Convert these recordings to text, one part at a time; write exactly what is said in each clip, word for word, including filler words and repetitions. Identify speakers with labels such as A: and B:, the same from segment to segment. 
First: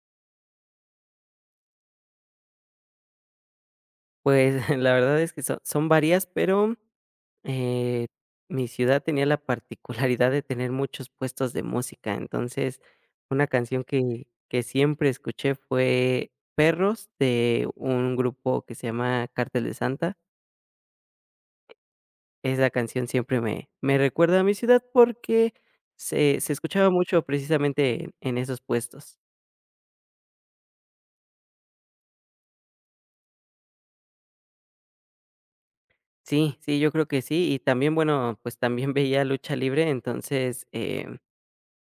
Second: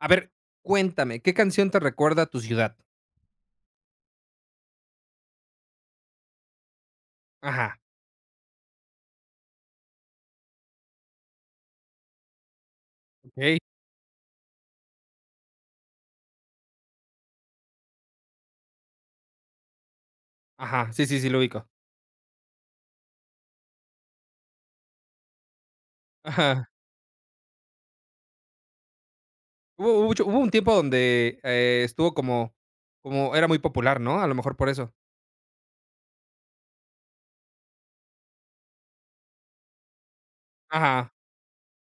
A: A ver, cuéntame, ¿qué canción te recuerda a tu ciudad?
B: Pues, la verdad es que son son varias, pero,
A: Ajá.
B: eh, mi ciudad tenía la particularidad de tener muchos puestos de música. Entonces, una
A: Okey.
B: canción que que siempre escuché fue Perros, de un grupo que se llama Cártel de Santa.
A: Ajá, sí, sí, sí, lo ubico.
B: Esa canción siempre me me recuerda a mi ciudad porque se se
A: Ajá.
B: escuchaba mucho precisamente en en esos puestos.
A: Hubo hubo mucho hubo un tiempo donde, eh, estuvo como como era muy popular, ¿no? A lo mejor por eso.
B: Sí, sí, yo creo que sí. Y también, bueno, pues, también veía lucha libre, entonces.
A: Ajá.
B: em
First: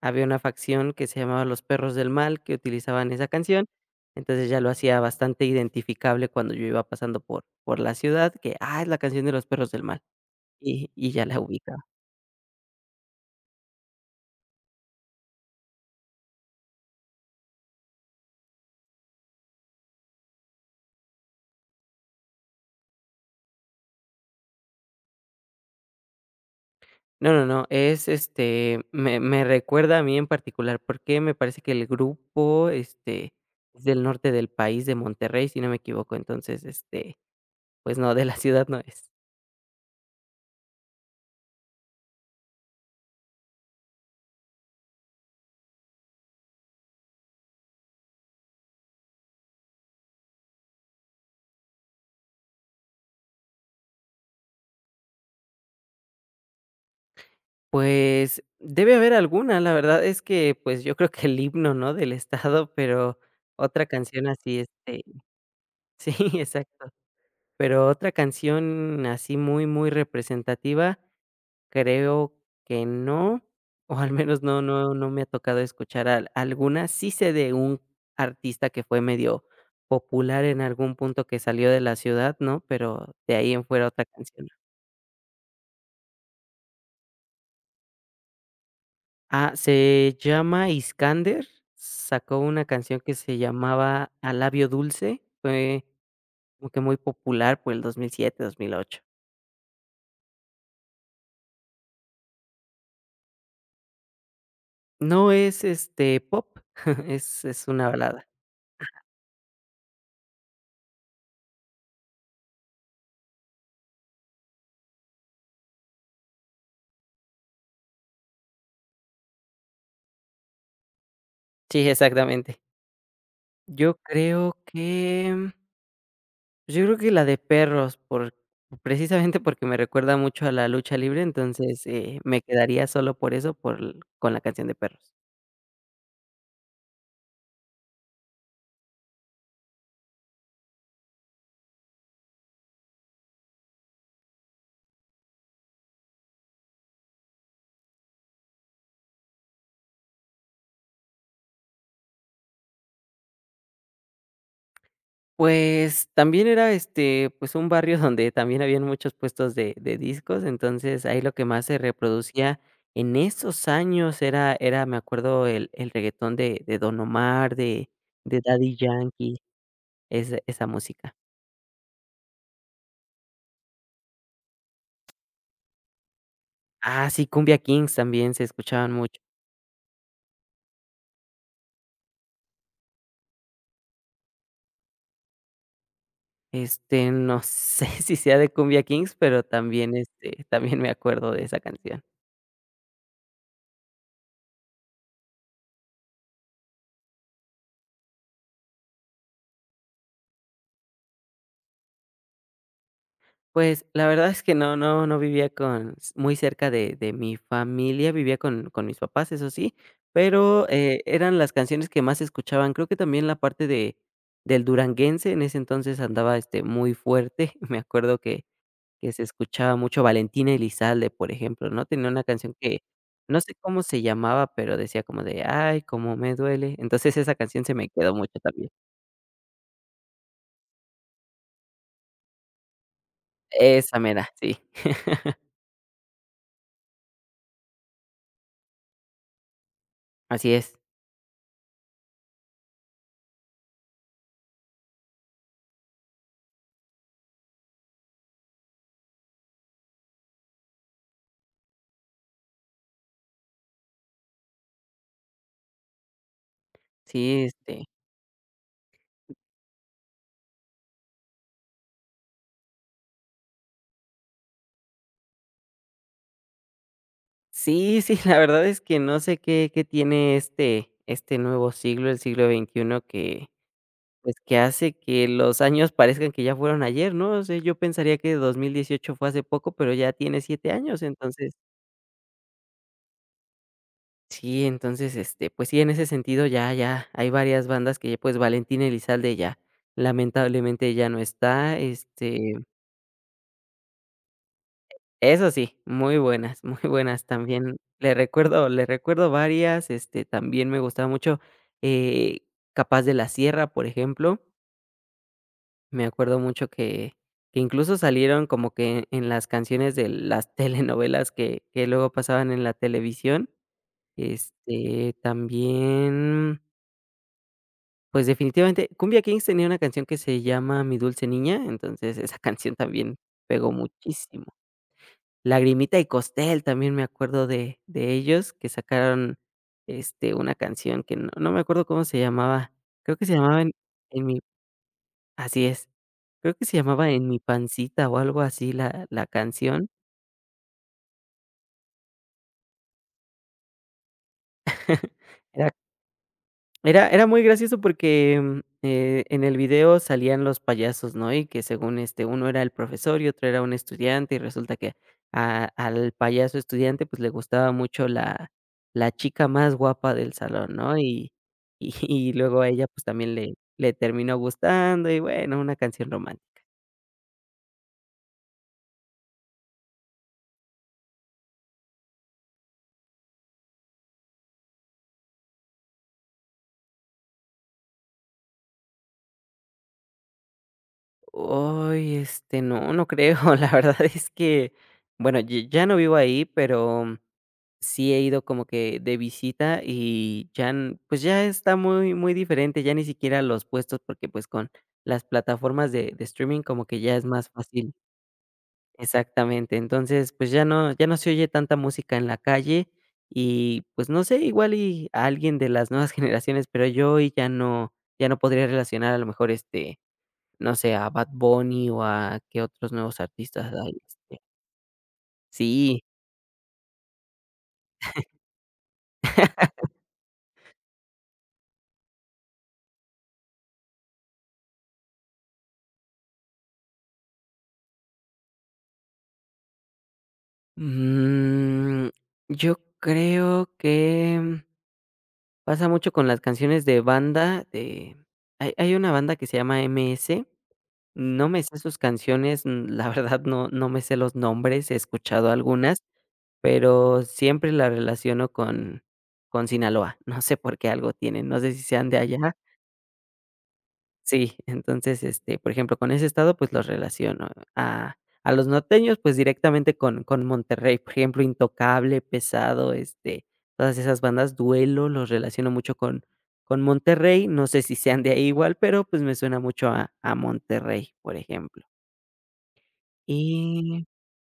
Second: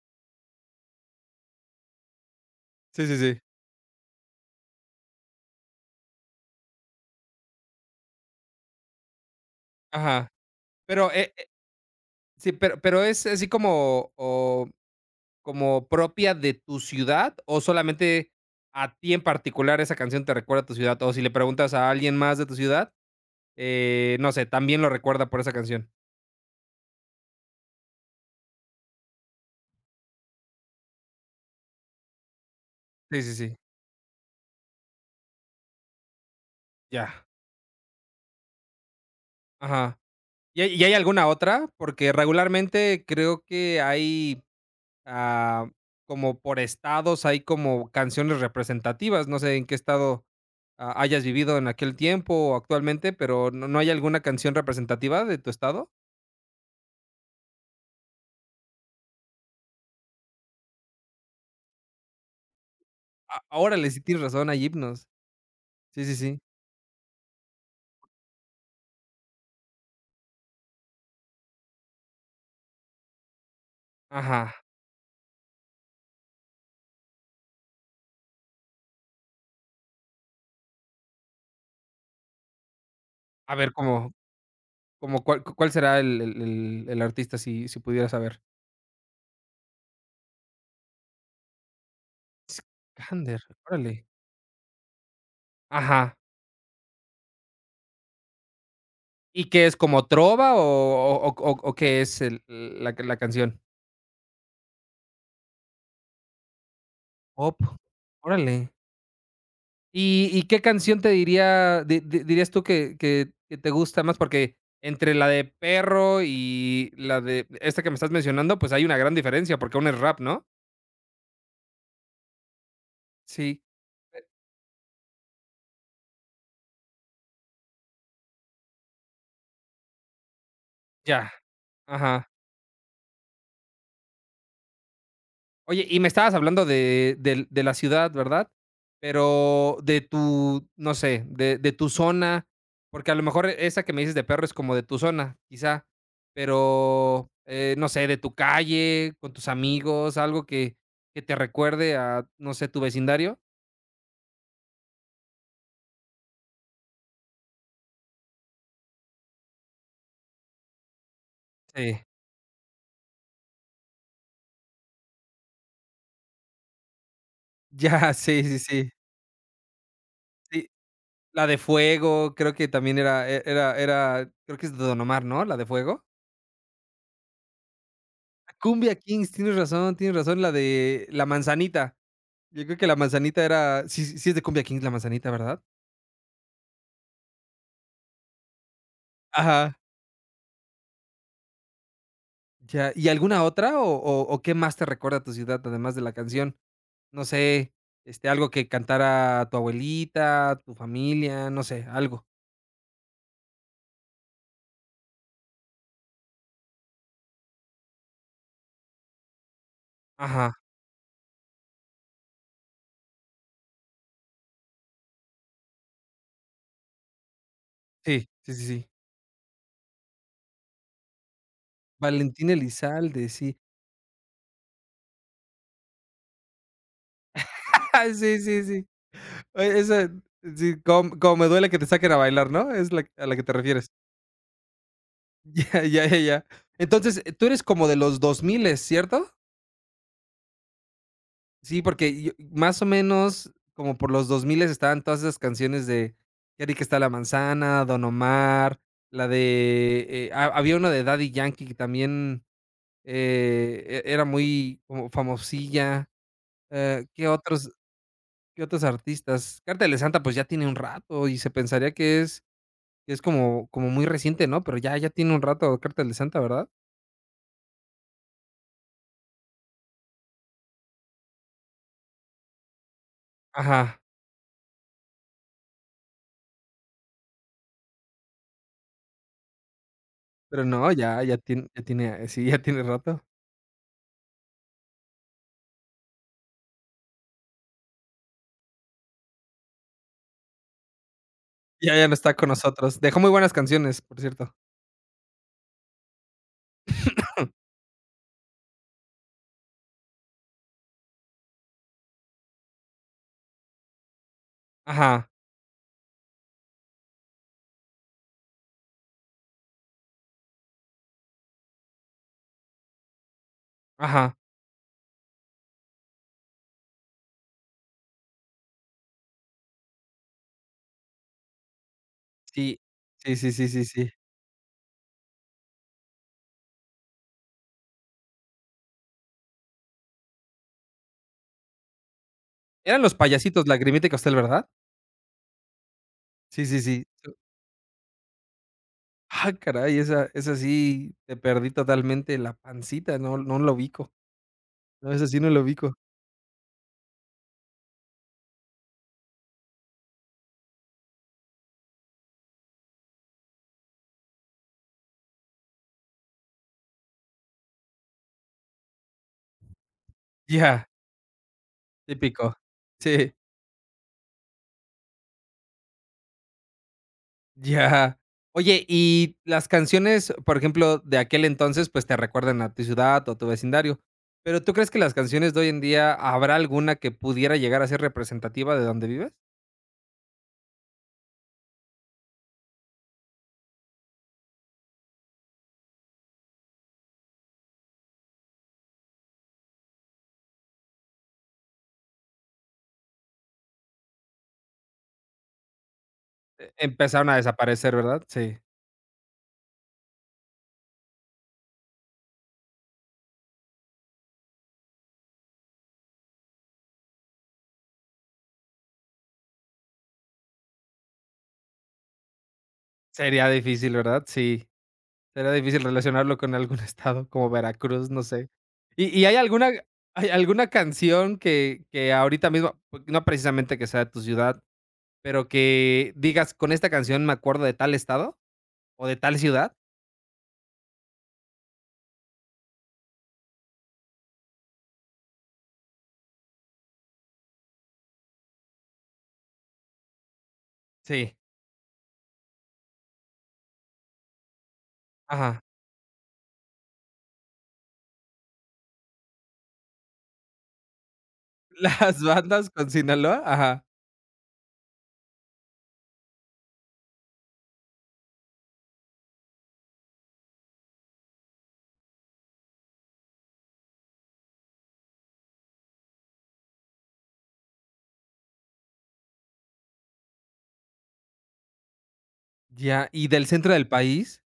B: Había una facción que se llamaba Los Perros del Mal, que
A: Sí,
B: utilizaban
A: sí,
B: esa
A: sí.
B: canción. Entonces ya lo hacía bastante identificable cuando yo iba pasando por por la ciudad, que, ah, es la canción de Los Perros del Mal,
A: Ajá.
B: y y
A: Pero,
B: ya
A: eh
B: la
A: eh,
B: ubicaba.
A: sí, pero pero, ¿es así como o como propia de tu ciudad, o solamente a ti en particular esa canción te recuerda a tu ciudad? O si le preguntas a alguien más de tu ciudad, eh, no sé, también lo recuerda por esa canción.
B: No, no, no, es, este, me me recuerda a mí en particular, porque me parece que el grupo,
A: Sí,
B: este,
A: sí, sí.
B: es del norte del país, de Monterrey, si no me equivoco. Entonces, este,
A: Ya.
B: pues no, de la ciudad no es.
A: Ajá. ¿Y hay y hay alguna otra? Porque regularmente creo que hay, ah, como por estados, hay como canciones representativas. No sé en qué estado, ah, hayas vivido en aquel tiempo o actualmente, pero ¿no no hay alguna canción representativa de tu estado?
B: Pues, debe haber alguna, la verdad es que, pues, yo creo que el himno, ¿no?, del estado. Pero
A: ahora
B: otra
A: órale, sí tienes
B: canción
A: razón,
B: así,
A: hay
B: este
A: himnos. Sí,
B: sí,
A: sí, sí.
B: exacto, pero otra canción así muy, muy representativa, creo que no, o al menos
A: Ajá.
B: no no no me ha tocado escuchar al alguna. Sí sé de un artista que fue medio popular en algún punto que salió de la ciudad, ¿no?, pero de ahí
A: A
B: en
A: ver,
B: fuera otra
A: ¿cómo
B: canción.
A: cómo cuál cu- cuál será el el el el artista si si pudieras saber?
B: Ah, se llama Iskander, sacó una canción que se
A: Iskander, órale.
B: llamaba A labio dulce, fue
A: Ajá.
B: como que muy popular por el dos mil siete, dos mil ocho.
A: ¿Y qué es como trova o o o o qué es el la la canción?
B: No es, este, pop, es
A: Pop.
B: es una balada.
A: Órale. ¿Y y qué canción te diría di di dirías tú que que que te gusta más? Porque entre la de Perro y la de esta que me estás mencionando, pues hay una gran diferencia, porque una es rap, ¿no?
B: Sí, exactamente.
A: Sí,
B: Yo
A: eh,
B: creo que pues, yo creo que la de Perros, por precisamente porque me recuerda mucho a la lucha libre,
A: ya.
B: entonces, eh,
A: Ajá.
B: me quedaría solo por eso, por l- con la canción de Perros.
A: Oye, y me estabas hablando de del de la ciudad, ¿verdad? Pero de tu, no sé, de de tu zona, porque a lo mejor esa que me dices de perro es como de tu zona, quizá, pero, eh, no sé, de tu calle, con tus amigos, algo que que te recuerde a, no sé, tu vecindario.
B: Pues, también era, este, pues, un barrio donde también habían muchos puestos de de discos. Entonces, ahí lo que más se
A: Sí,
B: reproducía en esos años era era, me acuerdo, el el reggaetón de de Don Omar, de
A: ya,
B: de
A: sí, sí,
B: Daddy
A: sí,
B: Yankee, esa esa
A: sí.
B: música.
A: La de Fuego, creo que también era e era era creo que es de Don Omar, ¿no? ¿La de Fuego?
B: Ah, sí, Cumbia Kings también se
A: Ah,
B: escuchaban
A: Cumbia
B: mucho.
A: Kings, tienes razón, tienes razón, la de La Manzanita. Yo creo que la manzanita era sí sí sí es de Cumbia Kings la manzanita, ¿verdad?
B: Este, no sé si sea de Cumbia Kings, pero
A: Ajá.
B: también, este, también me acuerdo de esa canción.
A: Ya, ¿y alguna otra o o o qué más te recuerda a tu ciudad, además de la canción? No sé, este, algo que cantara tu abuelita, tu familia, no sé, algo.
B: Pues, la verdad es que no no no vivía con s muy cerca de de mi familia, vivía con con mis papás, eso sí,
A: Ajá,
B: pero, eh, eran las canciones que más escuchaban. Creo que también la parte de del duranguense, en ese entonces andaba, este, muy fuerte. Me acuerdo
A: sí,
B: que
A: sí, sí, sí.
B: que se escuchaba mucho Valentina Elizalde, por ejemplo, ¿no? Tenía una
A: Valentín
B: canción que
A: Elizalde,
B: no sé
A: sí.
B: cómo se llamaba, pero decía como de: "Ay, cómo me duele". Entonces, esa canción se me quedó mucho
A: Sí, sí,
B: también.
A: sí. Oye, esa sí, como como me duele que te saquen a bailar, ¿no? Es la a la que te refieres.
B: Esa mera, sí.
A: Ya, ya, ya, ya. Entonces, tú eres como de los dos mil, ¿cierto?
B: Así es.
A: Sí, porque yo más o menos como por los dos mil estaban todas esas canciones de Qué rica está la manzana, Don Omar, la de, eh, ha había una de Daddy Yankee que también, eh, e era muy como famosilla, eh, ¿qué
B: Sí,
A: otros
B: este
A: qué otros artistas? Carta de Santa, pues, ya tiene un rato y se pensaría que es que es como como muy reciente, ¿no? Pero ya ya tiene un rato Carta de Santa, ¿verdad?
B: Sí, sí, la verdad es que no sé qué qué tiene este este nuevo siglo, el siglo veintiuno, que,
A: Ajá,
B: pues, que hace que los años parezcan que ya fueron ayer, ¿no? O sea, yo pensaría que dos mil dieciocho fue hace poco, pero ya tiene
A: pero
B: siete
A: no,
B: años,
A: ya ya
B: entonces
A: tiene ya tiene, sí, ya tiene rato.
B: sí. Entonces, este, pues sí, en ese sentido ya ya hay varias bandas que, pues, Valentín Elizalde ya lamentablemente ya no está.
A: Ya ya no está con
B: este
A: nosotros. Dejó muy buenas canciones, por cierto.
B: Eso sí, muy buenas, muy buenas también. Le recuerdo le recuerdo varias, este, también me gustaba mucho, eh, Capaz de la Sierra, por ejemplo.
A: Ajá,
B: Me acuerdo mucho que que incluso salieron como que en las canciones de las telenovelas que que luego pasaban en la televisión.
A: ajá.
B: Este, también, pues, definitivamente, Cumbia Kings tenía una canción que se llama Mi Dulce Niña, entonces esa canción
A: Sí.
B: también
A: Sí, sí, sí,
B: pegó
A: sí, sí.
B: muchísimo. Lagrimita y Costel también me acuerdo de de ellos, que sacaron, este, una canción que no no me acuerdo cómo se llamaba,
A: Eran Los
B: creo que se llamaba
A: Payasitos,
B: En
A: Lagrimita y
B: en mi
A: Costeles, ¿verdad?
B: así es, creo que
A: Sí,
B: se
A: sí, sí.
B: llamaba En mi pancita o algo así la la
A: Ah,
B: canción.
A: caray, esa esa sí te perdí totalmente la pancita, no no lo ubico. No, esa sí no la
B: era
A: ubico.
B: Era era muy gracioso porque, mm, eh, en el video salían los payasos, ¿no? Y que según, este, uno era el profesor y otro era un estudiante, y resulta que a al payaso estudiante, pues, le gustaba mucho la la chica más guapa del salón,
A: Ya,
B: ¿no? Y y y
A: típico.
B: luego a ella, pues,
A: Sí,
B: también le le terminó gustando y, bueno, una canción romántica.
A: ya. Oye, y las canciones, por ejemplo, de aquel entonces, pues, te recuerdan a tu ciudad o a tu vecindario, pero, ¿tú crees que las canciones de hoy en día habrá alguna que pudiera llegar a ser representativa de donde vives?
B: Ay, este, no, no creo. La verdad es que, bueno, y ya no vivo ahí, pero sí he ido como que de visita y ya n pues, ya está muy muy diferente, ya ni siquiera los puestos, porque, pues, con las plataformas de de streaming como
A: E
B: que ya es
A: empezaron a
B: más fácil
A: desaparecer, ¿verdad? Sí.
B: exactamente. Entonces, pues, ya no ya no se oye tanta música en la calle y, pues, no sé, igual y a alguien de las nuevas generaciones, pero yo hoy ya no ya no podría relacionar a lo mejor, este, no sé, a Bad Bunny o a qué otros nuevos
A: Sería
B: artistas hay,
A: difícil, ¿verdad?
B: este
A: Sí. Sería difícil
B: sí.
A: relacionarlo con algún estado como Veracruz, no sé. ¿Y y hay alguna hay alguna canción que que ahorita mismo, pues, no precisamente que sea de tu ciudad, pero que digas: "Con esta canción me acuerdo de tal estado o de tal ciudad"?
B: Mm, yo creo que pasa mucho con las canciones de banda, de hay hay una banda que se llama M S,
A: Sí.
B: no me sé sus canciones, mm, la verdad no no me sé los nombres, he escuchado
A: Ajá.
B: algunas, pero siempre la relaciono con con Sinaloa, no sé por qué algo tienen, no sé si sean de
A: Las
B: allá.
A: bandas con Sinaloa, ajá.
B: Sí, entonces, este, por ejemplo, con ese estado, pues, los relaciono a a los norteños, pues, directamente con con Monterrey, por ejemplo, Intocable, Pesado, este, todas esas bandas, Duelo, los relaciono mucho con con Monterrey, no sé si sean de ahí igual, pero, pues, me suena mucho a a Monterrey, por ejemplo.
A: Ya, ¿y del centro del
B: Y
A: país?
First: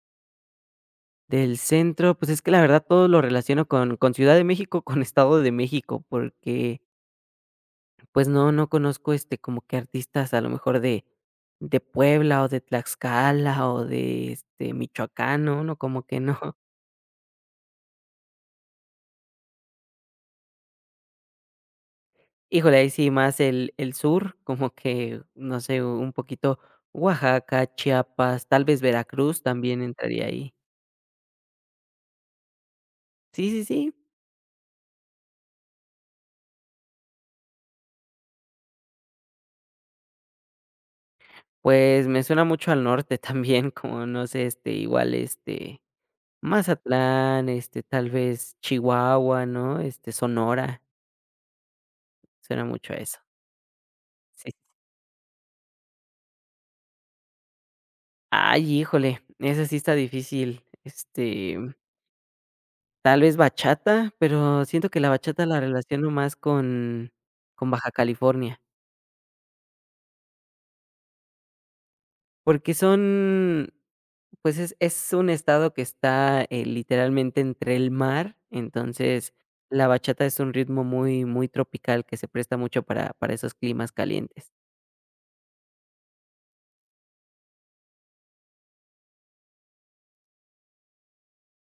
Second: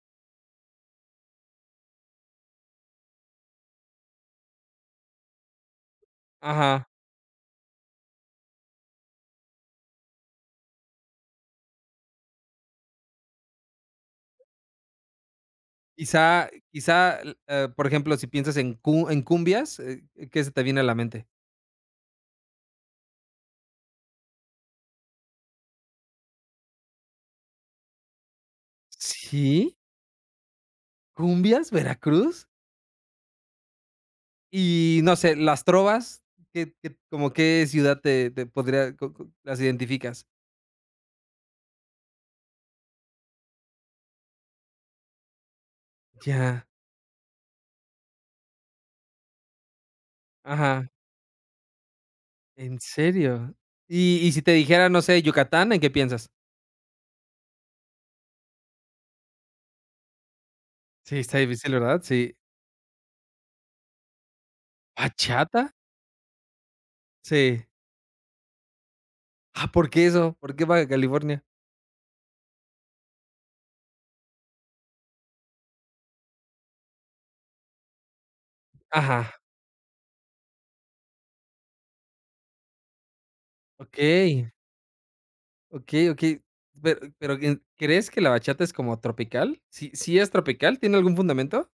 B: del centro, pues, es que la verdad todo lo relaciono con con Ciudad de México, con Estado de México, porque
A: Ajá.
B: pues no, no conozco, este, como que artistas a lo mejor de de Puebla, o de Tlaxcala, o de, este, Michoacán, no, no, como que no.
A: Quizá quizá, l- eh, por ejemplo, si piensas en cu en cumbias, eh, ¿qué se te viene a la mente?
B: Híjole, ahí sí más el el sur, como que, no sé, un poquito Oaxaca, Chiapas, tal vez Veracruz
A: Sí,
B: también entraría ahí.
A: cumbias, Veracruz
B: Sí, sí, sí,
A: y no sé, las trovas, ¿qué qué como qué ciudad te te podría co co las identificas?
B: pues me suena mucho al norte también, como no sé, este, igual, este,
A: Ya,
B: Mazatlán, este, tal vez Chihuahua, ¿no? Este, Sonora,
A: ajá,
B: suena
A: ¿en
B: mucho a eso.
A: serio? Y y si
B: Sí.
A: te dijera, no sé, Yucatán, ¿en qué piensas?
B: Ay, híjole, esa sí está difícil.
A: Sí, está
B: Este,
A: difícil, ¿verdad? Sí.
B: tal vez bachata, pero siento que la bachata la
A: ¿Bachata?
B: relaciono más con
A: Sí.
B: con Baja California,
A: Ah, ¿por qué eso? ¿Por qué Baja California?
B: porque son, pues, es es un estado que está, eh, literalmente entre el mar,
A: Ajá,
B: entonces, la bachata es un ritmo muy muy tropical que se presta mucho para para esos climas
A: okey,
B: calientes.
A: okey, okey. Pero pero, ¿en crees que la bachata es como tropical? ¿Sí sí es tropical? ¿Tiene algún fundamento?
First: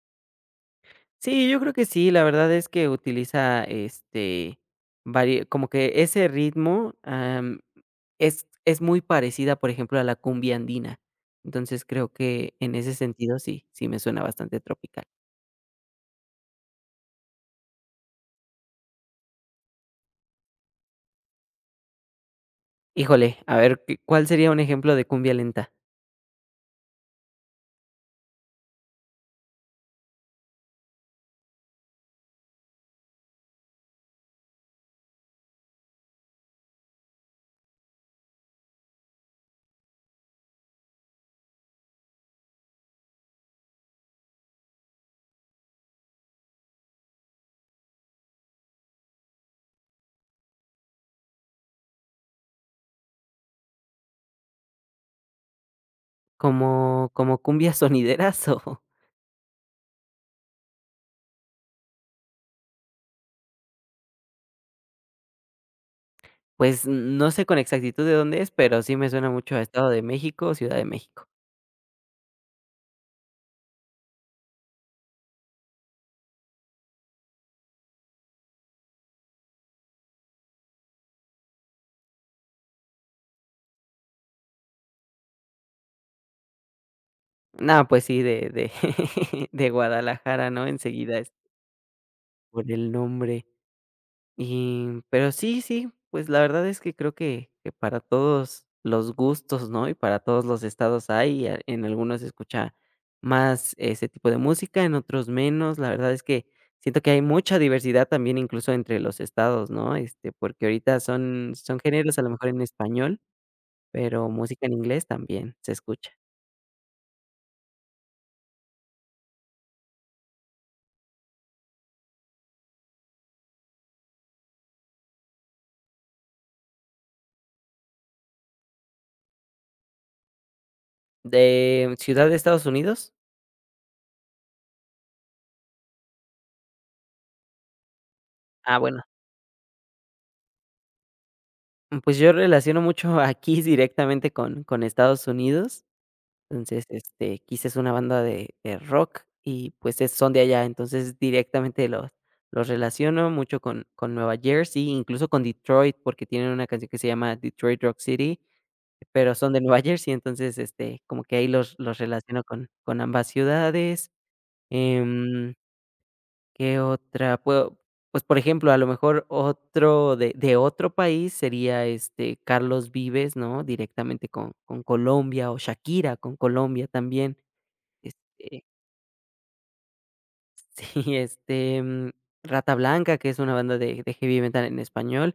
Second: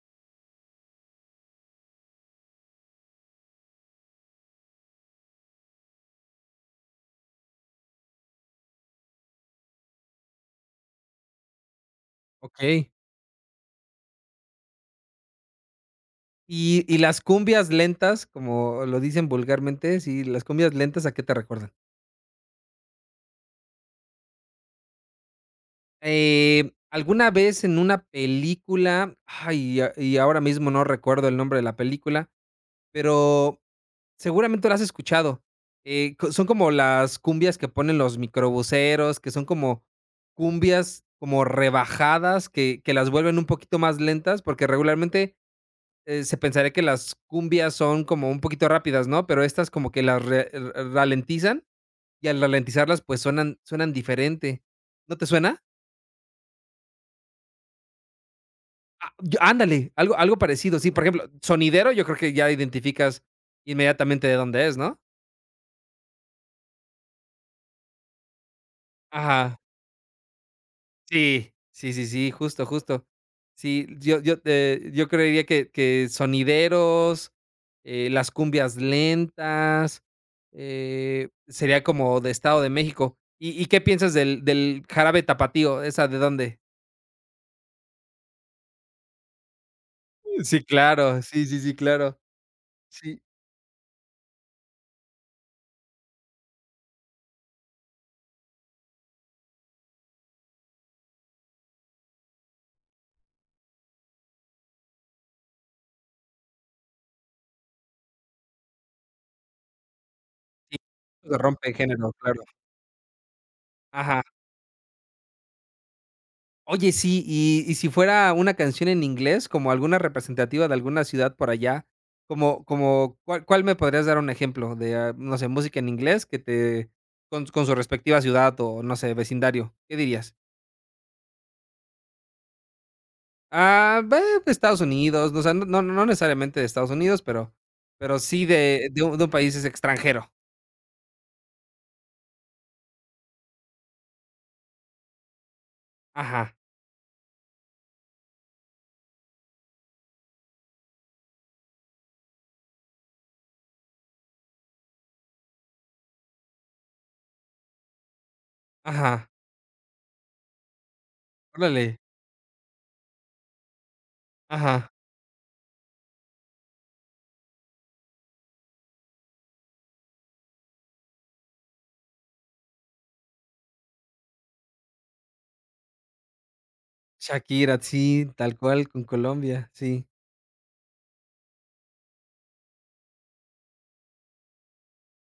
B: Sí, yo creo que sí, la verdad es que utiliza, este, vari como que ese ritmo, am, es es muy parecida, por ejemplo, a la cumbia andina. Entonces, creo que en
A: Okey.
B: ese sentido sí, sí me suena bastante tropical.
A: Y y las cumbias lentas, como lo dicen vulgarmente, sí, las cumbias lentas, ¿a qué te recuerdan?
B: Híjole, a ver, ¿qué cuál sería un ejemplo de cumbia lenta?
A: Eh, alguna vez en una película, ay, y a y ahora mismo no recuerdo el nombre de la película, pero seguramente lo has escuchado. Eh, co son como las cumbias que ponen los microbuseros, que son como cumbias como rebajadas, que que las vuelven un poquito más lentas, porque regularmente. Eh, se pensaría que las cumbias son como un poquito rápidas, ¿no? Pero estas como que las re r ralentizan, y al ralentizarlas, pues, suenan suenan diferente, ¿no te suena?
B: ¿Como como cumbia sonideras o?
A: Ah, yo ándale, algo algo parecido, sí, por ejemplo, sonidero, yo creo que ya identificas inmediatamente de dónde es, ¿no?
B: Pues, no sé con exactitud de dónde es, pero sí me suena mucho
A: Ajá.
B: a Estado de México o Ciudad de México.
A: Sí, sí, sí, sí, justo, justo. Sí, yo yo, eh, yo creería que que sonideros, eh, las cumbias lentas, eh, sería como de Estado de México. ¿Y y qué piensas del del jarabe tapatío? ¿Esa de dónde?
B: No, pues sí, de de de Guadalajara,
A: Sí,
B: ¿no? Enseguida
A: claro.
B: es
A: Sí, sí, sí, claro.
B: por el
A: Sí,
B: nombre. Y, pero sí, sí, pues la verdad es que creo que, que para todos los gustos, ¿no? Y para todos los estados hay, a- en algunos se escucha más ese tipo de música, en otros menos. La verdad es que siento que hay mucha diversidad también incluso entre los estados, ¿no? Este, porque ahorita
A: se
B: son,
A: rompe el
B: son
A: género,
B: géneros a lo
A: claro.
B: mejor en español,
A: Ajá.
B: pero música en inglés también se escucha.
A: Oye, sí, y y si fuera una canción en inglés, como alguna representativa de alguna ciudad por allá, como como, ¿cuál cuál me podrías dar un ejemplo de, ah, no sé, música en inglés que te con con su respectiva ciudad o, no sé, vecindario? ¿Qué dirías?
B: ¿De Ciudad de Estados Unidos?
A: Ah, ve, pues, Estados Unidos, no, o sea, no no no necesariamente de Estados Unidos, pero pero sí
B: Ah,
A: de
B: bueno,
A: de un de un país es extranjero.
B: pues yo relaciono mucho aquí directamente con, con Estados Unidos.
A: Ajá,
B: Entonces, este, Kiss es una banda de de rock y, pues, es son de allá, entonces directamente los los relaciono mucho con con Nueva Jersey, incluso con Detroit, porque tienen una canción que se llama Detroit Rock City,
A: ajá,
B: pero son de Nueva Jersey, entonces, este, como que ahí los los
A: órale,
B: relaciono con con ambas ciudades.
A: ajá.
B: Em, ¿Qué otra? Puedo pues, por ejemplo, a lo mejor otro de de otro país sería, este, Carlos Vives, ¿no? Directamente con con Colombia o Shakira con Colombia también.
A: Shakira, sí, tal
B: Este,
A: cual, con Colombia, sí.
B: sí, este, mm, Rata Blanca, que es una banda de de heavy metal en español,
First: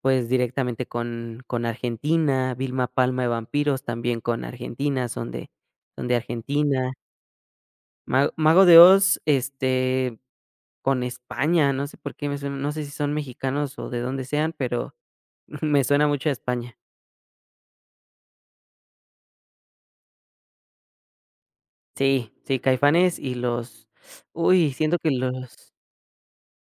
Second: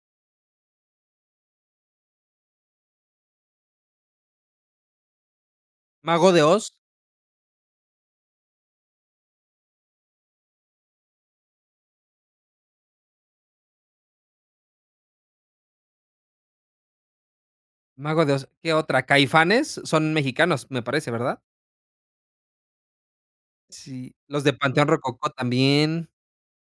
B: pues, directamente con con Argentina, Vilma Palma de Vampiros, también con Argentina, son de son de
A: Mago de Oz.
B: Argentina. Ma Mago de Oz, este, con España, no sé por qué me suena, no sé si son mexicanos o de dónde sean, pero me suena mucho a España.
A: Mago de Oz, ¿qué otra? Caifanes son mexicanos, me parece, ¿verdad?
B: Sí, sí, Caifanes y los,
A: Sí. Los de
B: uy,
A: Panteón
B: siento que
A: Rococó
B: los.
A: también.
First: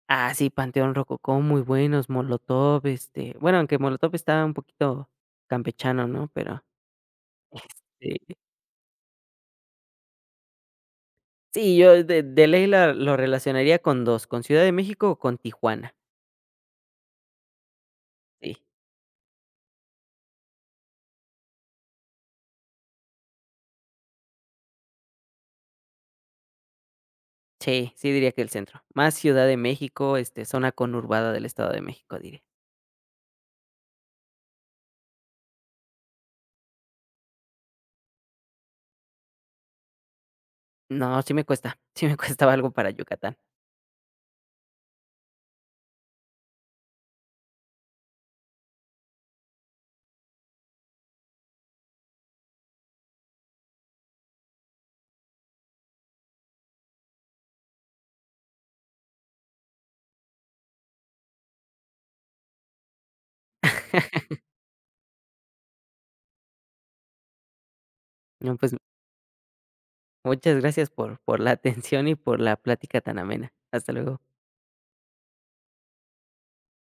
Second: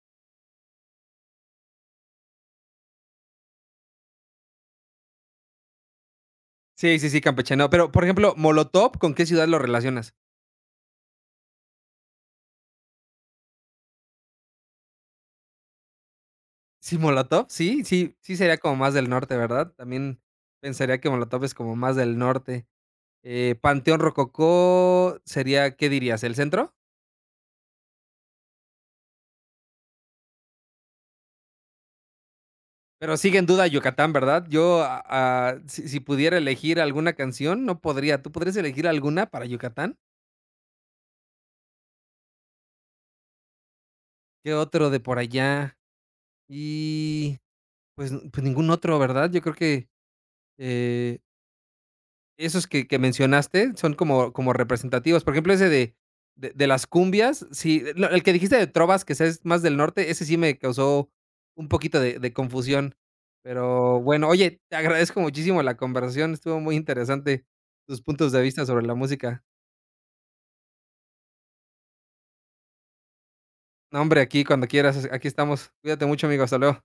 B: Ah, sí, Panteón Rococó, muy buenos, Molotov, este, bueno, aunque Molotov estaba un poquito campechano, ¿no? Pero,
A: Sí, sí, sí, campechano. Pero, por ejemplo,
B: este,
A: Molotov, ¿con qué ciudad lo relacionas?
B: sí, yo de de ley la lo relacionaría con dos, con Ciudad de México o con Tijuana.
A: Sí, Molotov, sí, sí, sí
B: Sí,
A: sería como más del norte, ¿verdad? También pensaría que Molotov es como más del norte. Eh, Panteón Rococó sería, ¿qué dirías? ¿El centro?
B: sí, sí diría que el centro. Más Ciudad de México, este, zona conurbada del Estado de México, diría.
A: Pero sigue en duda Yucatán, ¿verdad? Yo, ah, ah, si si pudiera elegir alguna canción, no podría. ¿Tú podrías elegir alguna para Yucatán?
B: No, sí me cuesta, sí me cuesta algo para Yucatán.
A: ¿Qué otro de por allá? Y Pues n- pues ningún otro, ¿verdad? Yo creo que, eh, esos que que mencionaste son como como representativos. Por ejemplo, ese de de de las cumbias, sí, no, el que dijiste de trovas, que sea es más del norte, ese sí me causó un poquito de de confusión. Pero bueno, oye, te agradezco muchísimo la conversación, estuvo muy interesante tus puntos de
B: No,
A: vista
B: pues,
A: sobre la música.
B: muchas gracias por por la atención y por la plática tan amena. Hasta
A: No,
B: luego.
A: hombre, aquí cuando quieras, aquí estamos. Cuídate mucho, amigo, hasta luego.